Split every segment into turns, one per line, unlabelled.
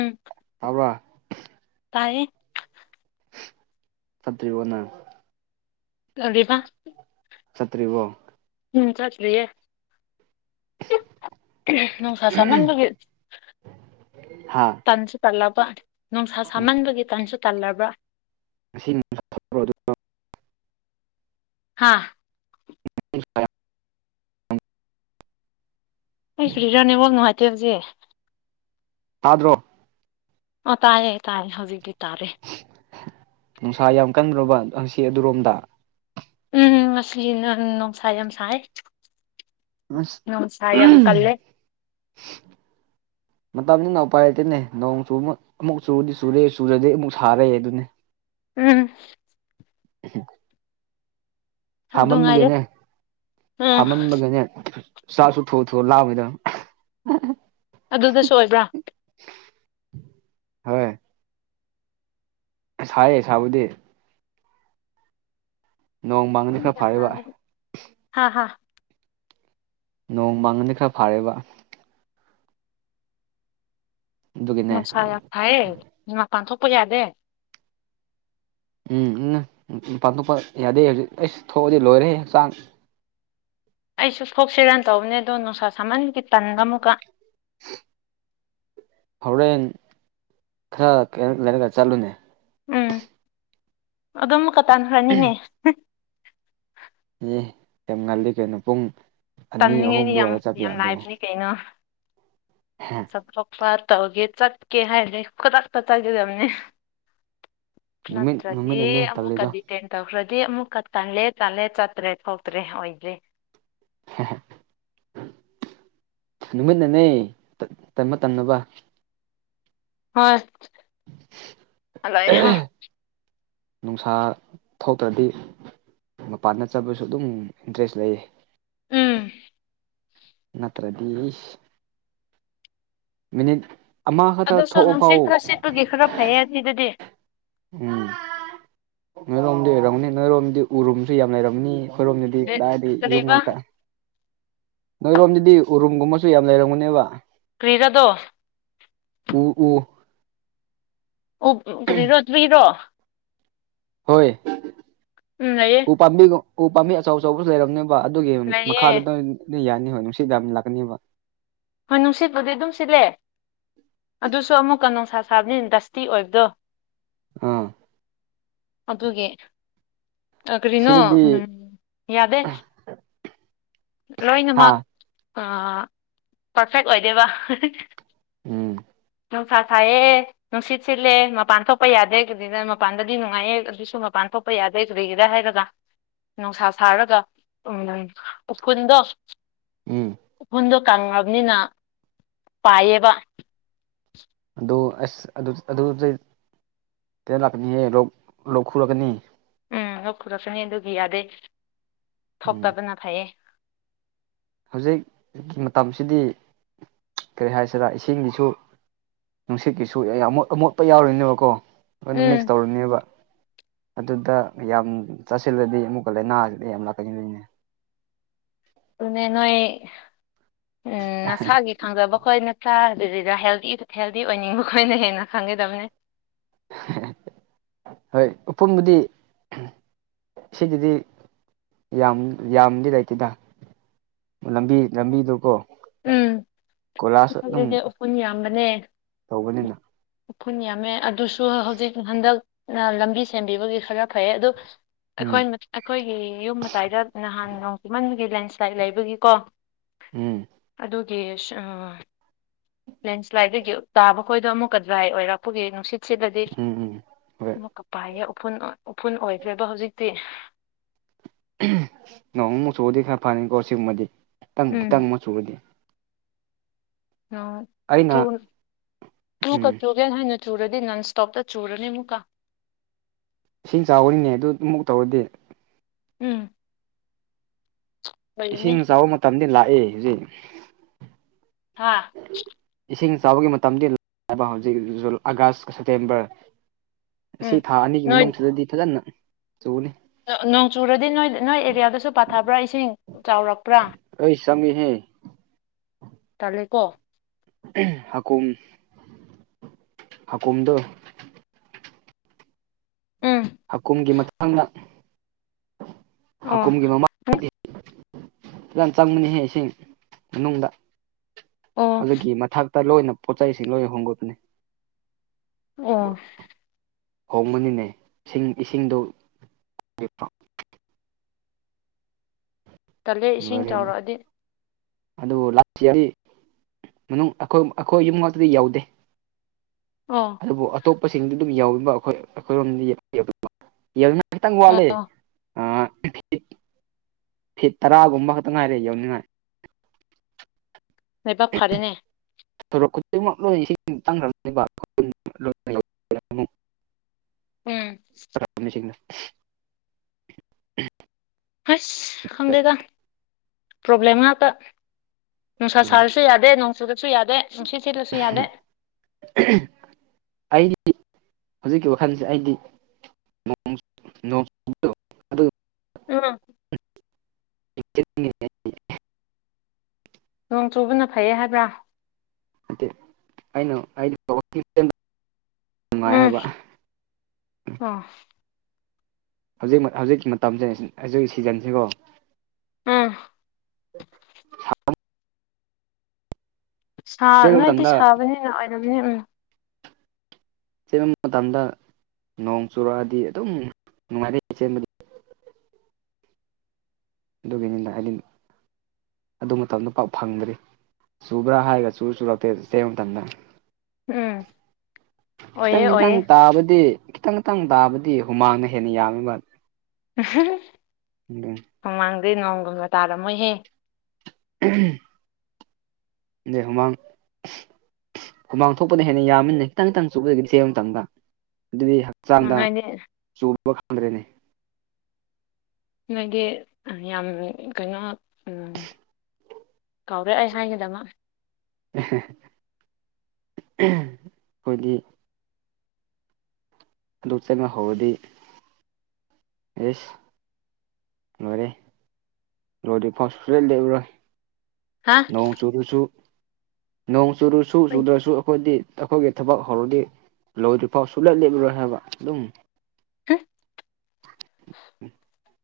ꯎꯝ
ꯇꯕ꯭ꯔꯥ
ꯇꯥꯏꯌꯦ
ꯐꯠꯇ꯭ꯔꯤꯕꯣ ꯅꯪ
ꯀꯔꯤꯕ
ꯆꯠꯇ꯭ꯔꯤꯕꯣ
ꯎꯝ ꯆꯠꯇꯔꯤꯌꯦ ꯅꯨꯡꯁꯥ ꯁꯥꯃꯥꯟꯕꯒꯤ
ꯍꯥ
ꯇꯟꯁꯨ ꯇꯜꯂꯕ ꯅꯨꯡꯁꯥ ꯁꯥꯃꯟꯕꯒꯤ ꯇꯟꯁꯨ ꯇꯜꯂꯕ꯭ꯔꯥ
ꯑꯁꯤꯅꯤ [inaudible] ꯍ ꯑꯗꯨ [inaudible]
ꯍꯥꯥ
[inaudible]
ꯑꯩ [inaudible] ꯐꯨꯔꯤꯔꯥꯅꯦꯕꯜ ꯅꯣꯡꯉꯥꯏꯇꯦ ꯑꯗꯨꯗꯤ
ꯇꯥꯗ꯭ꯔꯣ
ꯑ ꯇꯥꯏꯌꯦ ꯇꯥꯏꯌꯦ ꯍꯧꯖꯤꯛꯇꯤ ꯇꯥꯔꯦ
ꯅꯨꯡꯁꯥ ꯌꯥꯝ ꯀꯟꯕꯔꯣꯕ ꯉꯁꯤ ꯑꯗꯨꯔꯣꯝꯗ
ꯎꯝ ꯉꯁꯤ ꯅꯪ ꯅꯨꯡꯁꯥ ꯌꯥꯝ ꯁꯥꯏ
ꯑꯁ
ꯅꯨꯡꯁꯥ ꯌꯥꯝ
[inaudible]
ꯀꯜꯂꯦ
ꯃꯇꯝꯁꯤꯅ ꯎꯄꯥꯏꯔꯇꯦꯅꯦ ꯅꯣꯡ ꯆꯨ ꯑꯃꯨꯛ ꯆꯨꯔꯗꯤ ꯆꯨꯔꯦ ꯆꯨꯔꯗꯤ ꯑꯃꯨꯛ ꯁꯥꯔꯦ ꯑꯗꯨꯅꯦ
ꯎꯝ
ꯎꯝ [inaudible]
ꯑꯗꯨ ꯉꯥꯏꯔꯦ
ꯁꯥꯃꯥꯟꯕꯒꯤꯅꯦ
ꯎꯝ
ꯁꯥꯥꯃꯥꯝꯕꯒꯤꯅꯦ ꯆꯥꯛꯁꯨ ꯊꯨ ꯊꯨꯅ ꯂꯥꯝꯃꯦ
ꯑꯗꯨꯗꯁꯨ ꯑꯣꯏꯕ꯭ꯔꯥ
ꯍꯣꯏ ꯁꯥꯏꯌꯦ ꯁꯥꯕꯨꯗꯤ ꯅꯣꯡ ꯃꯥꯡꯉꯗꯤ ꯈꯔ ꯐꯔꯦꯕ
ꯍꯥꯥ ꯍꯥ
ꯅꯣꯡ ꯃꯥꯡꯉꯗꯤ ꯈꯔ ꯐꯥꯔꯦꯕ ꯑꯗꯨꯒꯤꯅꯦ
ꯅꯨꯡꯁꯥ ꯌꯥꯝ ꯐꯥꯏꯌꯦ ꯃꯤ ꯃꯄꯥꯟ ꯊꯣꯛꯄ ꯌꯥꯗꯦ
ꯎꯝ ꯎꯝ ꯄꯥꯡꯊꯣꯛꯄ ꯌꯥꯗꯦ ꯍꯧꯖꯤꯛ ꯑꯩꯁ ꯊꯣꯛꯑꯗꯤ ꯂꯣꯏꯔꯦ ꯍꯛꯆꯥꯡ
ꯑꯩꯁꯨ ꯊꯣꯛꯁꯤꯔꯥꯅ ꯇꯧꯕꯅꯦ ꯑꯗꯣ ꯅꯨꯡꯁꯥ ꯁꯥꯃꯟꯒꯤ ꯇꯟꯕ ꯑꯃꯨꯛꯀꯥ
[unintelligible] ꯍꯣꯔꯦꯟ ꯈꯔ ꯀ ꯂꯩꯔꯒ ꯆꯠꯂꯨꯅꯦ
ꯎꯝ ꯑꯗꯨ ꯑꯃꯨꯛꯀꯥ ꯇꯥꯟꯈ꯭ꯔꯅꯤꯅꯦ
ꯑꯦ ꯌꯥꯝ ꯉꯜꯂꯤ ꯀꯩꯅꯣ ꯄꯨꯡ ꯑꯅꯤ ꯑꯍꯨꯝ
ꯇꯝꯅꯤꯡꯉꯥꯏꯗꯤ ꯌꯥꯝ
ꯑꯗꯨꯋꯥꯏꯗ ꯆꯠꯄ
ꯌꯥꯝ ꯂꯥꯏꯕꯅꯦ ꯀꯩꯅꯣ
ꯍꯥ
ꯆꯠꯊꯣꯛꯄ ꯇꯧꯒꯦ ꯆꯠꯀꯦ ꯍꯥꯏꯗꯤ ꯈꯨꯗꯛꯇꯥ ꯆꯠꯒꯗꯕꯅꯦ
ꯅꯨꯃꯤꯠ
ꯅꯠꯇꯔꯥꯗꯤ
ꯅꯨꯃꯤꯠꯅꯅꯦ ꯇꯜꯂꯤꯗꯣ
ꯑꯃꯃꯨꯀꯥꯗꯤ ꯇꯦꯟ ꯇꯧꯈ꯭ꯔꯗꯤ ꯑꯃꯨꯛꯀꯥ ꯇꯜꯂꯦ ꯇꯜꯂꯦ ꯆꯠꯇ꯭ꯔꯦ ꯊꯣꯛꯇ꯭ꯔꯦ ꯑꯣꯏꯗꯦ
ꯅꯨꯃꯤꯠꯅꯅꯦ ꯇꯟꯕ ꯇꯟꯗꯕ
ꯍꯣꯏ ꯍꯜꯂꯛꯑꯦ ꯍꯥ
ꯅꯨꯡꯁꯥ ꯊꯣꯛꯇ꯭ꯔꯗꯤ ꯃꯄꯥꯟꯗ ꯆꯠꯕꯁꯨ ꯑꯗꯨꯝ ꯏꯟꯇꯔꯦꯁ ꯂꯩꯌꯦ
ꯎꯝ
ꯅꯠꯇ꯭ꯔꯗꯤ ꯃꯤꯅꯤꯠ ꯑꯃ ꯈꯛꯇ ꯊꯣꯛꯑꯐꯥꯎ
ꯑꯗꯨꯒꯤ ꯈꯔ ꯐꯩꯌꯦ ꯑꯁꯤꯗꯗꯤ
ꯎꯝ ꯅꯣꯏꯔꯣꯝꯗꯤ ꯑꯣꯏꯔꯝꯅꯤ ꯅꯣꯏꯔꯣꯝꯗꯤ ꯎꯔꯨꯝꯁꯨ ꯌꯥꯝ ꯂꯩꯔꯝꯅꯤ ꯈꯣꯏꯔꯣꯝꯗꯗꯤ ꯀꯗꯥꯏꯗꯤ ꯌꯨꯝ
ꯀꯔꯤꯕ
ꯉꯥꯛꯇ ꯅꯣꯏꯔꯣꯝꯗꯗꯤ ꯎꯔꯨꯝꯒꯨꯝꯕꯁꯨ ꯌꯥꯝ ꯂꯩꯔꯝꯒꯅꯦꯕ
ꯀ꯭ꯔꯤꯔꯥꯗꯣ
ꯎ ꯎ
ꯑꯣ ꯀꯔꯤꯔꯣ ꯇꯔꯤꯔꯣ
ꯍꯣꯏ
ꯎꯝ ꯂꯩꯌꯦ
ꯎꯄꯥꯝꯕꯤꯗꯣ ꯎ ꯄꯥꯝꯕꯤ ꯑꯆꯧ ꯑꯆꯧꯕꯁꯨ ꯂꯩꯔꯝꯅꯦꯕ ꯑꯗꯨꯒꯤ
ꯂꯩꯌꯦ
ꯃꯈꯥꯗ ꯅꯣꯏ ꯑꯗꯨ ꯌꯥꯅꯤ ꯍꯣꯏ ꯅꯨꯁꯤꯠ ꯌꯥꯝꯅ ꯂꯥꯛꯀꯅꯦꯕ
ꯍꯣꯏ ꯅꯨꯡꯁꯤꯠꯄꯨꯗꯤ ꯑꯗꯨꯝ ꯁꯤꯠꯂꯦ ꯑꯗꯨꯁꯨ ꯑꯃꯨꯛꯀꯥ ꯅꯨꯡꯁꯥ ꯁꯥꯕꯅꯤꯅ ꯗꯁꯇꯤ ꯑꯣꯏꯕꯗꯣ
ꯑꯣ
ꯑꯗꯨꯒꯤ ꯑꯥ ꯀꯔꯤꯅꯣ
ꯁꯤꯗꯗꯤ
ꯌꯥꯗꯦ
ꯍꯥ
ꯂꯣꯏꯅꯃꯛ ꯄꯔꯐꯦꯛ ꯑꯣꯏꯗꯦꯕ
ꯎꯝ
ꯅꯨꯡꯁꯥ ꯁꯥꯌꯦ ꯅꯨꯡꯁꯤꯠ ꯁꯤꯠꯂꯦ ꯃꯄꯥꯟ ꯊꯣꯛꯄ ꯌꯥꯗꯦ ꯃꯄꯥꯟꯗꯗꯤ ꯅꯨꯡꯉꯥꯏꯑꯦ ꯑꯗꯨꯁꯨ ꯃꯄꯥꯟ ꯊꯣꯛ ꯊꯣꯛꯄ ꯌꯥꯗꯦ ꯀꯔꯤꯒꯤꯔ ꯍꯥꯏꯔꯒ ꯅꯨꯡꯁꯥ ꯁꯥꯔꯒ ꯎꯝ ꯎꯐꯨꯟꯗꯣ
ꯎꯝ
ꯎꯐꯨꯟꯗꯣ ꯀꯪꯉꯕꯅꯤꯅ ꯄꯥꯏꯌꯦꯕ
ꯑꯗꯨ ꯑꯁ ꯑꯗꯨ ꯀꯩꯅꯣ ꯂꯥꯛꯀꯅꯤꯍꯦ ꯂꯣꯛ ꯈꯨꯔꯛꯀꯅꯤ
ꯎꯝ ꯂꯣꯛ ꯈꯨꯔꯛꯀꯅꯤ ꯑꯗꯨꯒꯤ ꯌꯥꯗꯦ
ꯎꯝ
ꯊꯣꯛꯇꯕꯅ ꯐꯩꯌꯦ
ꯍꯧꯖꯤꯛ ꯃꯇꯝꯁꯤꯗꯤ ꯀꯔꯤ ꯍꯥꯏꯁꯤꯔ ꯏꯁꯤꯡꯒꯤꯁꯨ ꯅꯨꯡꯁꯤꯠꯀꯤꯁꯨ ꯑꯃꯣꯠ ꯑꯃꯣꯠꯄ ꯌꯥꯎꯔꯣꯏꯅꯦꯕꯀꯣ ꯂꯣꯏꯅ
ꯎꯝ
ꯃꯤꯛꯁ ꯇꯧꯔꯅꯦꯕ ꯑꯗꯨꯗ ꯌꯥꯝ ꯆꯥꯁꯤꯜꯂꯗꯤ ꯑꯃꯨꯛꯀꯥ ꯂꯥꯏꯅꯥꯁꯤꯗ ꯌꯥꯝ ꯂꯥꯛꯀꯟꯅꯤꯡꯕꯣꯏꯅꯦ
ꯗꯨꯅꯦ ꯅꯣꯏ ꯎꯝ ꯅꯁꯥꯒꯤ ꯐꯪꯖꯕ ꯈꯣꯏ ꯅꯠꯇ꯭ꯔꯥ ꯑꯗꯨꯗ ꯍꯦꯜꯗꯤ ꯍꯦꯜꯗꯤ ꯑꯣꯏꯅꯤꯡꯕ ꯈꯣꯏꯅ ꯍꯦꯟꯅ ꯈꯪꯒꯗꯕꯅꯦ
ꯍꯣꯏ ꯎꯄꯨꯝꯕꯨꯗꯤ ꯁꯤꯗꯗꯤ ꯌꯥꯝ ꯌꯥꯝꯗꯤ ꯂꯩꯇꯦꯗꯥ ꯂꯝꯕꯤ ꯂꯝꯕꯤ ꯗꯨꯀꯣ
ꯁ꯭ꯋꯥꯏꯗꯗꯤ ꯎꯐꯨꯟ ꯌꯥꯝꯕꯅꯦ
ꯇꯧꯕꯅꯤꯅ
ꯎꯐꯨꯟ ꯌꯥꯝꯃꯦ ꯑꯗꯨꯁꯨ ꯍꯧꯖꯤꯛ ꯍꯟꯗꯛꯅ ꯂꯝꯕꯤ ꯁꯦꯝꯕꯤꯕꯒꯤ ꯈꯔ ꯐꯩꯌꯦ ꯑꯗꯨ ꯑꯩꯈꯣꯏ
ꯎꯝ
ꯑꯩꯈꯣꯏꯒꯤ ꯌꯨꯝ ꯃꯇꯥꯏꯗ ꯅꯍꯥꯟ ꯅꯣꯡ ꯆꯤꯃꯟꯕꯒꯤ ꯂꯦꯟꯁ꯭ꯂꯥꯏꯠ ꯂꯩꯕꯒꯤꯀꯣ
ꯎꯝ
ꯑꯗꯨꯒꯤ ꯑ ꯂꯦꯟꯁ꯭ꯂꯥꯏꯗꯒꯤ ꯇꯥꯕ ꯈꯣꯏꯗꯣ ꯑꯃꯨꯛꯀ ꯗꯔꯥꯏ ꯑꯣꯏꯔꯛꯄꯒꯤ ꯅꯨꯡꯁꯤꯠ ꯁꯤꯠꯂꯗꯤ
ꯎꯝ ꯎꯝ ꯍꯣꯏ
ꯑꯃꯨꯛꯀ ꯄꯥꯏꯌꯦ ꯎꯐꯨꯟ ꯎꯐꯨꯟ ꯑꯣꯏꯈ꯭ꯔꯦꯕ ꯍꯧꯖꯤꯛꯇꯤ
ꯅꯣꯡ [unintelligible] ꯈꯔ ꯐꯅꯤꯀꯣ ꯁꯤꯒꯨꯝꯕꯗꯤ ꯈꯤꯇꯪ
ꯎꯝ
ꯈꯤꯇꯪ ꯃꯆꯨꯒꯗꯤ
[unintelligible] [unintelligible]
ꯑꯩꯅ ꯎꯝ
ꯆꯨꯔꯗꯤ ꯅꯟ ꯁ꯭ꯇꯣꯞꯇ ꯆꯨꯔꯅꯤ ꯑꯃꯨꯛꯀꯥ
ꯏꯁꯤꯡ ꯆꯥꯎꯌꯤꯅꯦ ꯑꯗꯨ ꯑꯃꯨꯛ ꯇꯧꯔꯗꯤ
ꯎꯝ ꯑꯣꯏꯔꯅꯤ
ꯏꯁꯤꯡ ꯆꯥꯎꯕ ꯃꯇꯝꯗꯤ ꯂꯥꯛꯑꯦ ꯍꯧꯖꯤꯛ
ꯍꯥ
ꯏꯁꯤꯡ ꯆꯥꯎꯕꯒꯤ ꯃꯇꯝꯗꯤ ꯂ ꯑꯕ ꯍꯧꯖꯤꯛ ꯖꯨꯜ ꯑꯥꯒꯁ ꯁꯦꯞꯇꯦꯝꯕꯔ
ꯎꯝ
ꯑꯁꯤ ꯊꯥ ꯑꯅꯤꯒꯤ
ꯅꯣꯏ
ꯃꯅꯨꯡꯁꯤꯗꯗꯤ ꯐꯖꯅ ꯆꯨꯅꯤ
ꯅ ꯅꯣꯡ ꯆꯨꯔꯗꯤ ꯅꯣꯏ ꯅꯣꯏ ꯑꯦꯔꯤꯌꯥꯗꯁꯨ ꯄꯥꯊꯕ꯭ꯔꯥ ꯏꯁꯤꯡ ꯆꯥꯎꯔꯛꯄ꯭ꯔꯥ
ꯑꯩ ꯆꯪꯉꯦꯍꯦ
ꯇꯜꯂꯦꯀꯣ
ꯍꯥꯀꯨꯝ ꯍꯥꯀꯨꯝꯗꯣ
ꯎꯝ
ꯍꯥꯀꯨꯝꯒꯤ ꯃꯇꯥꯡꯅ
ꯑꯣ
ꯍꯥꯀꯨꯝꯒꯤ ꯃꯃꯥꯡ ꯗꯤ ꯅꯪ ꯆꯪꯕꯅꯤꯍꯦ ꯏꯁꯤꯡ ꯃꯅꯨꯡꯗ
ꯑꯣ
ꯑꯗꯨꯒꯤ ꯃꯊꯛꯇ ꯂꯣꯏꯅ ꯄꯣꯠꯆꯩ ꯁꯤ ꯂꯣꯏ ꯍꯣꯡꯒꯠꯄꯅꯤ
ꯑꯣ
ꯍꯣꯡꯕꯅꯤꯅꯦ ꯏꯁꯤꯡ ꯏꯁꯤꯡꯗꯣ
ꯇꯜꯂꯦ ꯏꯁꯤꯡ ꯆꯥꯎꯔꯛꯑꯗꯤ
ꯑꯗꯨ [unintelligible] ꯃꯅꯨꯡ ꯑꯩꯈꯣꯏ ꯑꯩꯈꯣꯏ ꯌꯨꯝ ꯉꯥꯛꯇꯗꯤ ꯌꯧꯗꯦ
ꯑꯣ
ꯑꯗꯨꯕꯨ ꯑꯇꯣꯞꯄꯁꯤꯡꯗꯤ ꯑꯗꯨꯝ ꯌꯧꯏꯃ ꯑꯈꯣꯏ ꯑꯩꯈꯣꯏꯔꯣꯝꯅꯤ [unintelligible] ꯈꯤꯇꯪ ꯋꯥꯠꯂꯦ
ꯑꯣ
ꯑ ꯐꯤꯠ ꯇꯔꯥꯒꯨꯝꯕ ꯈꯛꯇ ꯉꯥꯏꯔꯦ ꯌꯧꯅꯤꯡꯉꯥꯏ
ꯂꯥꯏꯕꯛ ꯐꯔꯦꯅꯦ
ꯊꯣꯔꯛ ꯈꯨꯗꯤꯡꯃꯛ ꯂꯣꯏ ꯏꯁꯤꯡ ꯆꯪꯈ꯭ꯔꯕꯅꯦꯕ [unintelligible] ꯑꯃꯨꯛ
ꯎꯝ
[unintelligible]
ꯍꯁ ꯈꯪꯗꯦꯗ ꯄ꯭ꯔꯣꯕ꯭ꯂꯦꯝ ꯉꯥꯛꯇ ꯅꯨꯡꯁꯥ ꯁꯥꯔꯁꯨ ꯌꯥꯗꯦ ꯅꯣꯡ ꯆꯨꯔꯁꯨ ꯌꯥꯗꯦ ꯅꯨꯡꯁꯤꯠ ꯁꯤꯠꯂꯁꯨ ꯌꯥꯗꯦ
ꯑꯩꯗꯤ ꯍꯧꯖꯤꯛꯀꯤ ꯋꯥꯈꯟꯁꯦ ꯑꯩꯗꯤ ꯅꯣꯡ ꯅꯣꯡ ꯑꯗꯨ
ꯑ
ꯅꯠꯇꯦ
ꯅꯣꯡ ꯆꯨꯕꯅ ꯐꯩꯌꯦ ꯍꯥꯏꯕ꯭ꯔꯥ
ꯅꯠꯇꯦ ꯑꯩꯅ ꯍꯥꯏꯗꯤ ꯋꯥꯀꯤꯡ ꯆꯦꯟꯕ ꯅꯨꯡꯉꯥꯏ
ꯎꯝ
ꯍꯥꯏꯕ
[unintelligible]
ꯍꯧꯖꯤꯛ ꯍꯧꯖꯤꯛꯀꯤ ꯃꯇꯝꯁꯦ ꯍꯧꯖꯤꯛ ꯁꯤꯖꯟꯁꯤꯀꯣ
ꯎꯝ
[unintelligible]
ꯁꯥ
ꯆꯦꯟꯕ
ꯅꯣꯏꯗꯤ
ꯃꯇꯝꯗ
ꯁꯥꯕꯅꯤꯅ ꯑꯣꯏꯔꯝꯅꯤ ꯎꯝ
ꯆꯦꯟꯕ ꯃꯇꯝꯗ ꯅꯣꯡ ꯆꯨꯔꯛꯑꯗꯤ ꯑꯗꯨꯝ ꯅꯨꯡꯉꯥꯏꯔꯤ ꯆꯦꯟꯕ ꯑꯗꯨꯒꯤꯅꯤꯗ ꯑꯥꯏꯂꯤꯟ ꯑꯗꯨ ꯃꯇꯝꯗ ꯄꯥ ꯐꯪꯗ꯭ꯔꯤ ꯆꯨꯕ꯭ꯔꯥ ꯍꯥꯏꯔꯒ ꯆꯨꯔ ꯆꯨꯔꯛꯇꯦ ꯖꯦꯝ ꯇꯝꯅ
ꯎꯝ
ꯈꯤꯇꯪ
ꯑꯣꯏꯌꯦ
ꯒꯤꯗꯪ
ꯑꯣꯏꯌꯦ
ꯇꯥꯕꯗꯤ ꯈꯤꯇꯪ ꯏꯇꯪ ꯇꯥꯕꯗꯤ ꯍꯨꯃꯥꯡꯅ ꯍꯦꯟꯅ ꯌꯥꯝꯃꯤ ꯃꯠ
ꯑꯝꯍꯍꯝ
ꯎꯡꯗꯣꯡ
ꯈꯣꯡꯃꯥꯡꯗꯩ ꯅꯣꯡꯒꯨꯝꯅ ꯇꯥꯔꯃꯣꯏꯍꯦ
ꯑꯍꯝ ꯅꯦ ꯍꯨꯃꯥꯡ ꯍꯨꯃꯥꯡ ꯊꯣꯛꯄꯅ ꯍꯦꯟꯅ ꯌꯥꯝꯃꯤꯟꯅꯦ ꯇꯪ ꯇꯪ ꯆꯨꯕꯗꯒꯤ ꯆꯦ ꯃꯇꯝꯗ ꯑꯗꯨꯗꯤ ꯍꯛ ꯆꯥꯟꯅ
ꯅꯣꯏꯗꯤ
ꯆꯨꯕ ꯈꯪꯗ꯭ꯔꯦꯅꯦ
ꯅꯪꯗꯤ ꯌꯥꯝ ꯀꯩꯅꯣ ꯎꯝ ꯀꯧꯔꯦ ꯑꯩ ꯍꯥꯏꯒꯤꯗꯃꯛ
ꯑꯩꯈꯣꯏꯗꯤ ꯑꯗꯨ ꯆꯪꯅ ꯍꯧꯔꯗꯤ ꯌꯦꯁ ꯂꯣꯏꯔꯦ ꯂꯣꯏꯗꯔ꯭ꯤꯐꯧ ꯁꯨꯛꯂꯦꯡ ꯂꯦꯡꯉꯥꯔꯣꯏ
ꯍꯥ
ꯅꯣꯡ ꯆꯨꯨꯔꯁꯨ ꯅꯣꯡ ꯆꯨꯔꯁꯨ ꯆꯨꯗ꯭ꯔꯁꯨ ꯑꯩꯈꯣꯏꯗꯤ ꯊꯕꯛꯇꯤ ꯊꯕꯛ ꯍꯧꯔꯗꯤ ꯂꯣꯏꯗ꯭ꯔꯤꯐꯥꯎ ꯁꯨꯡꯂꯦꯞ ꯂꯦꯞꯂꯔꯣꯏ ꯍꯥꯏꯕ ꯑꯗꯨꯝ
[unintelligible]
[unintelligible]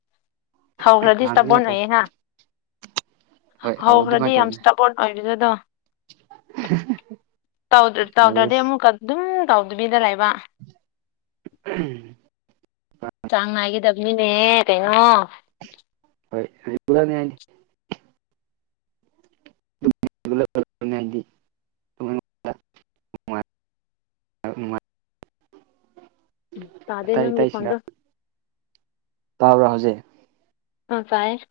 ꯍꯧꯈꯔ꯭ꯗꯤ
ꯅꯍꯥꯟꯁꯨ ꯑꯗꯨꯃꯥꯏꯅ
ꯁꯇꯥꯞꯕꯣꯔꯟ
ꯇꯧ
ꯑꯣꯏꯌꯦ ꯅꯪ
ꯍꯣꯏ ꯍꯧꯔꯣ ꯑꯗꯨꯃꯥꯏꯅ
ꯍꯧꯈ꯭ꯔꯗꯤ ꯌꯥꯝ
ꯇꯧꯕꯅꯦ
ꯁꯇꯞꯕꯣꯔꯟ ꯑꯣꯏꯕꯗꯣꯗꯣ ꯇꯧꯗꯔ ꯇꯧꯗ꯭ꯔꯗꯤ ꯑꯃꯨꯛꯀ ꯑꯗꯨꯝ ꯇꯧꯗꯕꯤꯗ ꯂꯩꯕ
ꯎꯝ
ꯆꯥꯡ ꯅꯥꯏꯒꯥꯗꯕꯅꯤꯅꯦ ꯍꯦ ꯀꯩꯅꯣ
ꯍꯣꯏ [unintelligible] [unintelligible] ꯅꯨꯡꯉꯥꯏ ꯅꯨꯡꯉꯥꯏ
ꯎ ꯇꯗꯦ ꯅꯪꯒꯤ ꯐꯣꯟ ꯗꯣ
ꯇꯥꯕ꯭ꯔꯥ ꯍꯧꯖꯤꯛ
ꯑꯥ ꯇꯥꯏꯌꯦ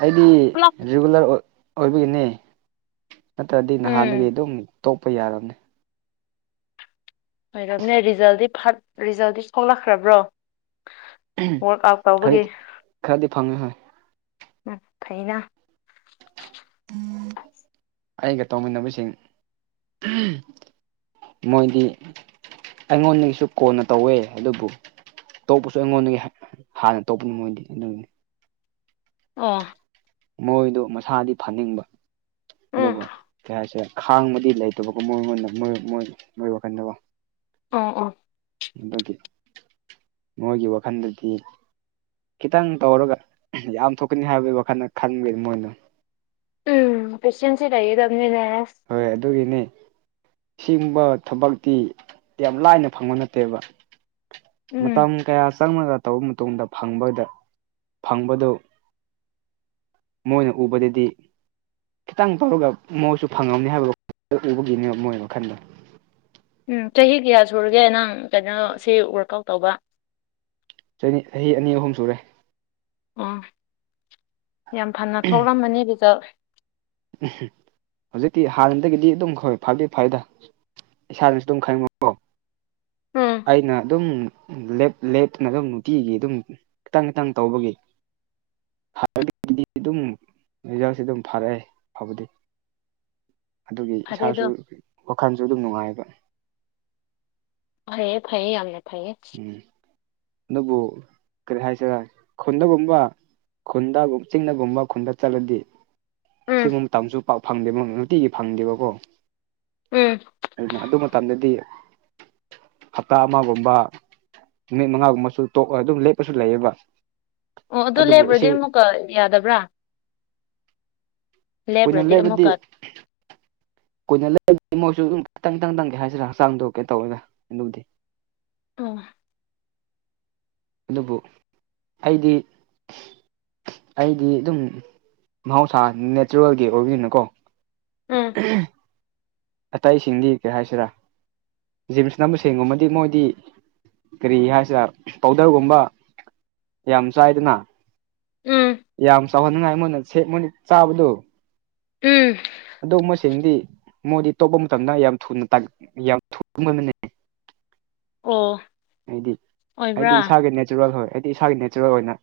ꯑꯩꯗꯤ
ꯄꯨꯂꯞ
ꯔꯤꯒꯨꯂꯔ ꯑꯣꯏ ꯑꯣꯏꯕꯒꯤꯅꯦ ꯅꯠꯇ꯭ꯔꯗꯤ
ꯎꯝ
ꯅꯍꯥꯟꯗꯒꯤ ꯑꯗꯨꯝ ꯇꯣꯛꯄ ꯌꯥꯔꯕꯅꯦ
ꯑꯣꯏꯔꯝꯅꯦ ꯔꯤꯖꯜꯗꯤ ꯐꯠ ꯔꯤꯖꯜꯗꯤ ꯊꯣꯛꯂꯛꯈ꯭ꯔꯕ꯭ꯔꯣ ꯋꯥꯔꯛ ꯑꯥꯎꯠ ꯇꯧꯕꯒꯤ
ꯈꯔꯗꯤ ꯈꯔꯗꯤ ꯐꯪꯉꯦ ꯉꯣ
ꯎꯝ ꯐꯩꯅ
ꯑꯩꯒ ꯇꯧꯃꯤꯟꯅꯕꯁꯤꯡ ꯃꯣꯏꯗꯤ ꯑꯩꯉꯣꯟꯗꯒꯤꯁꯨ ꯀꯣꯟꯅ ꯇꯧꯋꯦ ꯑꯗꯨꯕꯨ ꯇꯣꯛꯄꯁꯨ ꯑꯩꯉꯣꯟꯗꯒꯤ ꯍꯥꯟꯅ ꯇꯣꯛꯄꯅꯤ ꯃꯣꯏꯗꯤ ꯑꯗꯨꯒꯤ
ꯑꯣ
ꯃꯣꯏꯗꯣ ꯃꯁꯥꯗꯤ ꯐꯅꯤꯡꯕ
ꯎꯝ
ꯑꯗꯨꯕꯨ ꯀꯩ ꯍꯥꯏꯁꯦ ꯈꯥꯡꯕꯗꯤ ꯂꯩꯇꯕꯀꯣ ꯃꯣꯏꯉꯣꯟꯗ ꯃꯣꯏ ꯃꯣꯏ ꯃꯣꯏ ꯃꯣꯏ ꯋꯥꯈꯟꯗꯀꯣ
ꯑꯣ ꯑꯣ
ꯑꯗꯨꯒꯤ ꯃꯣꯏꯒꯤ ꯋꯥꯈꯜꯗꯗꯤ ꯈꯤꯇꯪ ꯇꯧꯔꯒ ꯌꯥꯝ ꯊꯣꯛꯀꯅꯤ ꯍꯥꯏꯕꯒꯤ ꯋꯥꯈꯜꯗ ꯈꯟꯕꯒꯤ ꯃꯣꯏꯅ
ꯎꯝ ꯄꯦꯁꯤꯌꯦꯟꯁ ꯇꯤ ꯂꯩꯒꯗꯕꯅꯤꯗ
ꯍꯣꯏ ꯑꯗꯨꯒꯤꯅꯦ ꯁꯤꯒꯨꯝꯕ ꯊꯕꯛꯇꯤ ꯌꯥꯝ ꯂꯥꯏꯅ ꯐꯪꯕ ꯅꯠꯇꯦꯕ
ꯎꯝ
ꯃꯇꯝ ꯀꯌꯥ ꯆꯪꯂꯒ ꯇꯧꯕ ꯃꯇꯨꯡꯗ ꯐꯪꯕꯗ ꯐꯪꯕꯗꯨ ꯃꯣꯏꯅ ꯎꯕꯗꯗꯤ ꯈꯤꯇꯪ ꯇꯧꯔꯒ ꯃꯣꯏꯁꯨ ꯐꯪꯉꯝꯅꯤ ꯍꯥꯏꯕꯩ ꯎꯕꯒꯤꯅꯦ ꯃꯣꯏ ꯋꯥꯈꯟꯗ
ꯎꯝ ꯆꯍꯤ ꯀꯌꯥ ꯁꯨꯔꯒꯦ ꯅꯪ ꯀꯩꯅꯣ ꯁꯤ ꯋꯥꯛꯑꯥꯎꯠ ꯇꯧꯕ
ꯆꯍꯤ ꯑꯍꯤ ꯑꯅꯤ ꯑꯍꯨꯝ ꯁꯨꯔꯦ
ꯑꯣ ꯌꯥꯝ ꯐꯅ ꯊꯣꯛꯂꯝꯃꯅꯤ ꯔꯤꯖꯜ
ꯎꯝ ꯍꯧꯖꯤꯛꯇꯤ ꯍꯥꯟꯅꯗꯒꯤꯗꯤ ꯑꯗꯨꯝ ꯍꯣꯏ ꯐꯗꯤ ꯐꯩꯌꯦꯗ ꯏꯁꯥꯁꯨ ꯑꯗꯨꯝ ꯈꯔꯥ
ꯎꯝ
ꯑꯩꯅ ꯑꯗꯨꯝ ꯂꯦꯞ ꯂꯦꯞꯇꯅ ꯑꯗꯨꯝ ꯅꯨꯡꯇꯤꯒꯤ ꯑꯗꯨꯝ ꯈꯤꯇꯪ ꯈꯤꯇꯪ ꯇꯧꯕꯒꯤ ꯍꯟꯅꯗꯒꯤꯗꯤ ꯑꯗꯨꯝ ꯔꯤꯖꯜꯁꯦ ꯑꯗꯨꯝ ꯐꯔꯦ ꯐꯕꯗꯤ ꯑꯗꯨꯒꯤ
ꯐꯔꯦ ꯑꯗꯣ
ꯏꯁꯥꯁꯨ ꯋꯥꯈꯜꯁꯨ ꯑꯗꯨꯝ ꯅꯨꯡꯉꯥꯏꯕ
ꯐꯩꯌꯦ ꯐꯩꯌꯦ ꯌꯥꯝꯅ ꯐꯩꯌꯦ
ꯎꯝ ꯑꯗꯨꯕꯨ ꯀꯔꯤ ꯍꯥꯏꯁꯤꯔ ꯈꯨꯟꯗꯒꯨꯝꯕ ꯈꯨꯟꯗꯒꯨꯝ ꯆꯤꯡꯗꯒꯨꯝꯕ ꯈꯨꯟꯗ ꯆꯠꯂꯗꯤ
ꯎꯝ
ꯁꯤꯒꯨꯝꯕ ꯃꯇꯝꯁꯨ ꯄꯥꯛ ꯐꯪꯗꯦꯕ ꯅꯨꯡꯇꯤꯒꯤ ꯐꯪꯗꯦꯕꯀꯣ
ꯎꯝ
ꯑꯗꯨꯅ ꯑꯗꯨꯃꯠ ꯇꯝꯗꯗꯤ ꯍꯞꯇꯥ ꯑꯃꯒꯨꯝꯕ ꯅꯨꯃꯤꯠ ꯃꯉꯥꯒꯨꯝꯕꯁꯨ ꯇꯣꯛꯑ ꯑꯗꯨꯝ ꯂꯦꯞꯄꯁꯨ ꯂꯩꯌꯦꯕ
ꯑꯣ ꯑꯗꯨ
ꯑꯗꯨꯕꯨ
ꯂꯩꯄꯨꯔꯗꯤ
ꯑꯁꯤ
ꯑꯃꯨꯛꯀ ꯌꯥꯗꯕ꯭ꯔꯥ
ꯀꯨꯏꯅ
ꯂꯦꯞꯄ꯭ꯔꯗꯤ
ꯂꯦꯞꯄꯗꯤ
ꯑꯃꯨꯛꯀ
ꯀꯨꯏꯅ ꯂꯩꯔꯗꯤ ꯃꯣꯏꯁꯨ ꯑꯗꯨꯝ ꯈꯤꯇꯪꯪ ꯇꯪ ꯇꯪ ꯀꯩ ꯍꯥꯏꯁꯤꯔꯥ ꯍꯛꯆꯥꯡꯗꯣ ꯀ꯭ꯌꯤꯝ ꯇꯧꯔꯣꯏꯗ ꯑꯗꯨꯕꯨꯗꯤ
[unintelligible]
ꯑꯗꯨꯕꯨ ꯑꯩꯗꯤ ꯑꯩꯗꯤ ꯑꯗꯨꯝ ꯃꯍꯧꯁꯥ ꯅꯦꯆꯔꯦꯜꯒꯤ ꯑꯣꯏꯕꯤꯅꯤꯅꯀꯣ
ꯎꯝ
ꯑꯇꯩꯁꯤꯡꯗꯤ ꯀꯩ ꯍꯥꯏꯁꯤꯔꯥ ꯖꯤꯝꯁ ꯅꯝꯕꯁꯤꯡ ꯒꯨꯝꯕꯗꯤ ꯃꯣꯏꯗꯤ ꯀꯔꯤ ꯍꯥꯏꯁꯤꯔ ꯄꯥꯎꯗꯔꯒꯨꯝꯕ ꯌꯥꯝ ꯆꯥꯏꯗꯅ
ꯎꯝ
ꯌꯥꯝ ꯆꯥꯎꯍꯟꯅꯤꯡꯉꯥꯏ ꯃꯣꯏꯅ ꯁꯦ ꯃꯣꯏꯅ ꯆꯥꯕꯗꯨ
ꯎꯝ
ꯑꯗꯨꯒꯨꯝꯕꯁꯤꯡꯗꯤ ꯃꯣꯏꯗꯤ ꯇꯣꯞꯄ ꯃꯇꯝꯗ ꯌꯥꯝ ꯊꯨꯅ ꯇꯥꯒꯟ ꯌꯥꯝ ꯊꯨꯃꯟꯕꯅꯦ
ꯑꯣ
ꯍꯥꯏꯗꯤ ꯍꯥꯏꯗꯤ
ꯑꯣꯏꯕ꯭ꯔꯥ
ꯏꯁꯥꯒꯤ ꯅꯦꯆꯔꯦꯜ ꯍꯣꯏ ꯑꯩꯗꯤ ꯏꯁꯥꯒꯤ ꯅꯦꯠ ꯆꯔꯦꯜ ꯑꯣꯏꯅ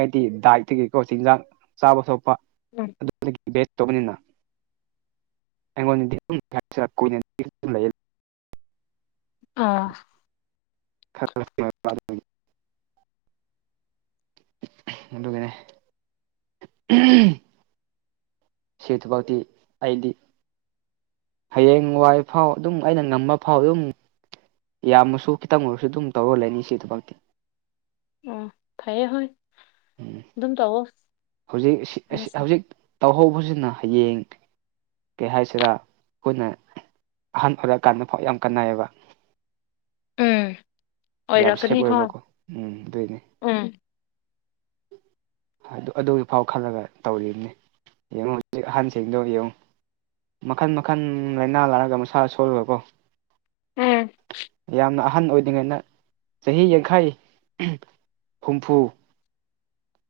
ꯍꯥꯏꯗꯤ ꯗꯥꯏꯠꯇꯤꯡꯀꯣ ꯆꯤꯟꯖꯥꯡ ꯆꯥꯕ ꯊꯣꯄ
ꯎꯝ
ꯑꯗꯨꯗꯒꯤ ꯕꯦꯠ ꯇꯧꯕꯅꯤꯅ [unintelligible]
ꯑꯣ
[unintelligible] [unintelligible] ꯑꯗꯨꯒꯤꯅꯦ ꯁꯤ ꯊꯕꯛꯇꯤ ꯑꯩꯗꯤ ꯍꯌꯦꯡꯋꯥꯏ ꯐꯥꯎ ꯑꯗꯨꯝ ꯑꯩꯅ ꯉꯝꯕ ꯐꯥꯎ ꯑꯗꯨꯝ ꯌꯥꯝꯃꯁꯨ ꯈꯤꯇꯪ ꯑꯣꯏꯔꯁꯨ ꯑꯗꯨꯝ ꯇꯧꯔ ꯂꯩꯅꯤ ꯁꯤ ꯊꯕꯛꯇꯤ
ꯑꯣ ꯐꯩꯌꯦ ꯍꯣꯏ
ꯎꯝ
ꯑꯗꯨꯝ ꯇꯧꯑꯣ
ꯍꯧꯖꯤꯛ ꯁꯤ ꯑꯁꯤ ꯍꯧꯖꯤꯛ ꯇꯧꯍꯧꯕꯁꯤꯅ ꯍꯌꯦꯡ ꯀꯩ ꯍꯥꯏꯁꯤꯔꯥ ꯑꯩꯈꯣꯏꯅ ꯑꯍꯟ ꯑꯣꯏꯔꯛꯑꯀꯥꯟꯗ ꯈ꯭ꯋꯥꯏ ꯌꯥꯝ ꯀꯟꯅꯩꯌꯦꯕ
ꯎꯝ
ꯌꯥꯝ ꯁꯦꯞ
ꯑꯣꯏꯔꯛꯀꯅꯤ ꯍꯣꯏ
ꯑꯣꯏꯕꯀꯣ ꯎꯝ ꯑꯗꯨꯏꯅꯦ
ꯎꯝ
ꯑꯗꯨꯒꯤꯐꯥꯎ ꯈꯜꯂꯒ ꯇꯧꯔꯤꯕꯅꯤ ꯌꯦꯡꯉꯨ ꯍꯧꯖꯤꯛ ꯑꯍꯟꯁꯤꯡꯗꯣ ꯌꯦꯡꯉꯨ ꯃꯈꯟ ꯃꯈꯟ ꯂꯥꯏꯅꯥ ꯂꯥꯛꯑꯒ ꯃꯁꯥ ꯁꯣꯜꯂꯒꯀꯣ
ꯎꯝ
ꯌꯥꯝꯅ ꯑꯍꯟ ꯑꯣꯏꯗ꯭ꯔꯤꯉꯩꯩꯅ ꯆꯍꯤ ꯌꯥꯡꯈꯩ ꯍꯨꯝꯐꯨ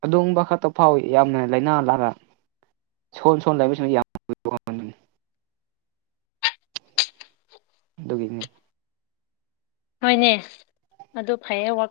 ꯑꯗꯨꯒꯨꯝꯕ ꯈꯠꯇ ꯐꯥꯎ ꯌꯥꯝꯅ ꯂꯥꯏꯅꯥ ꯂꯥꯏꯔ [unintelligible] ꯑꯗꯨꯒꯤꯅꯤ
ꯍꯣꯏꯅꯦ ꯑꯗꯨ ꯐꯩꯌꯦ ꯋ꯭ꯔꯥꯛ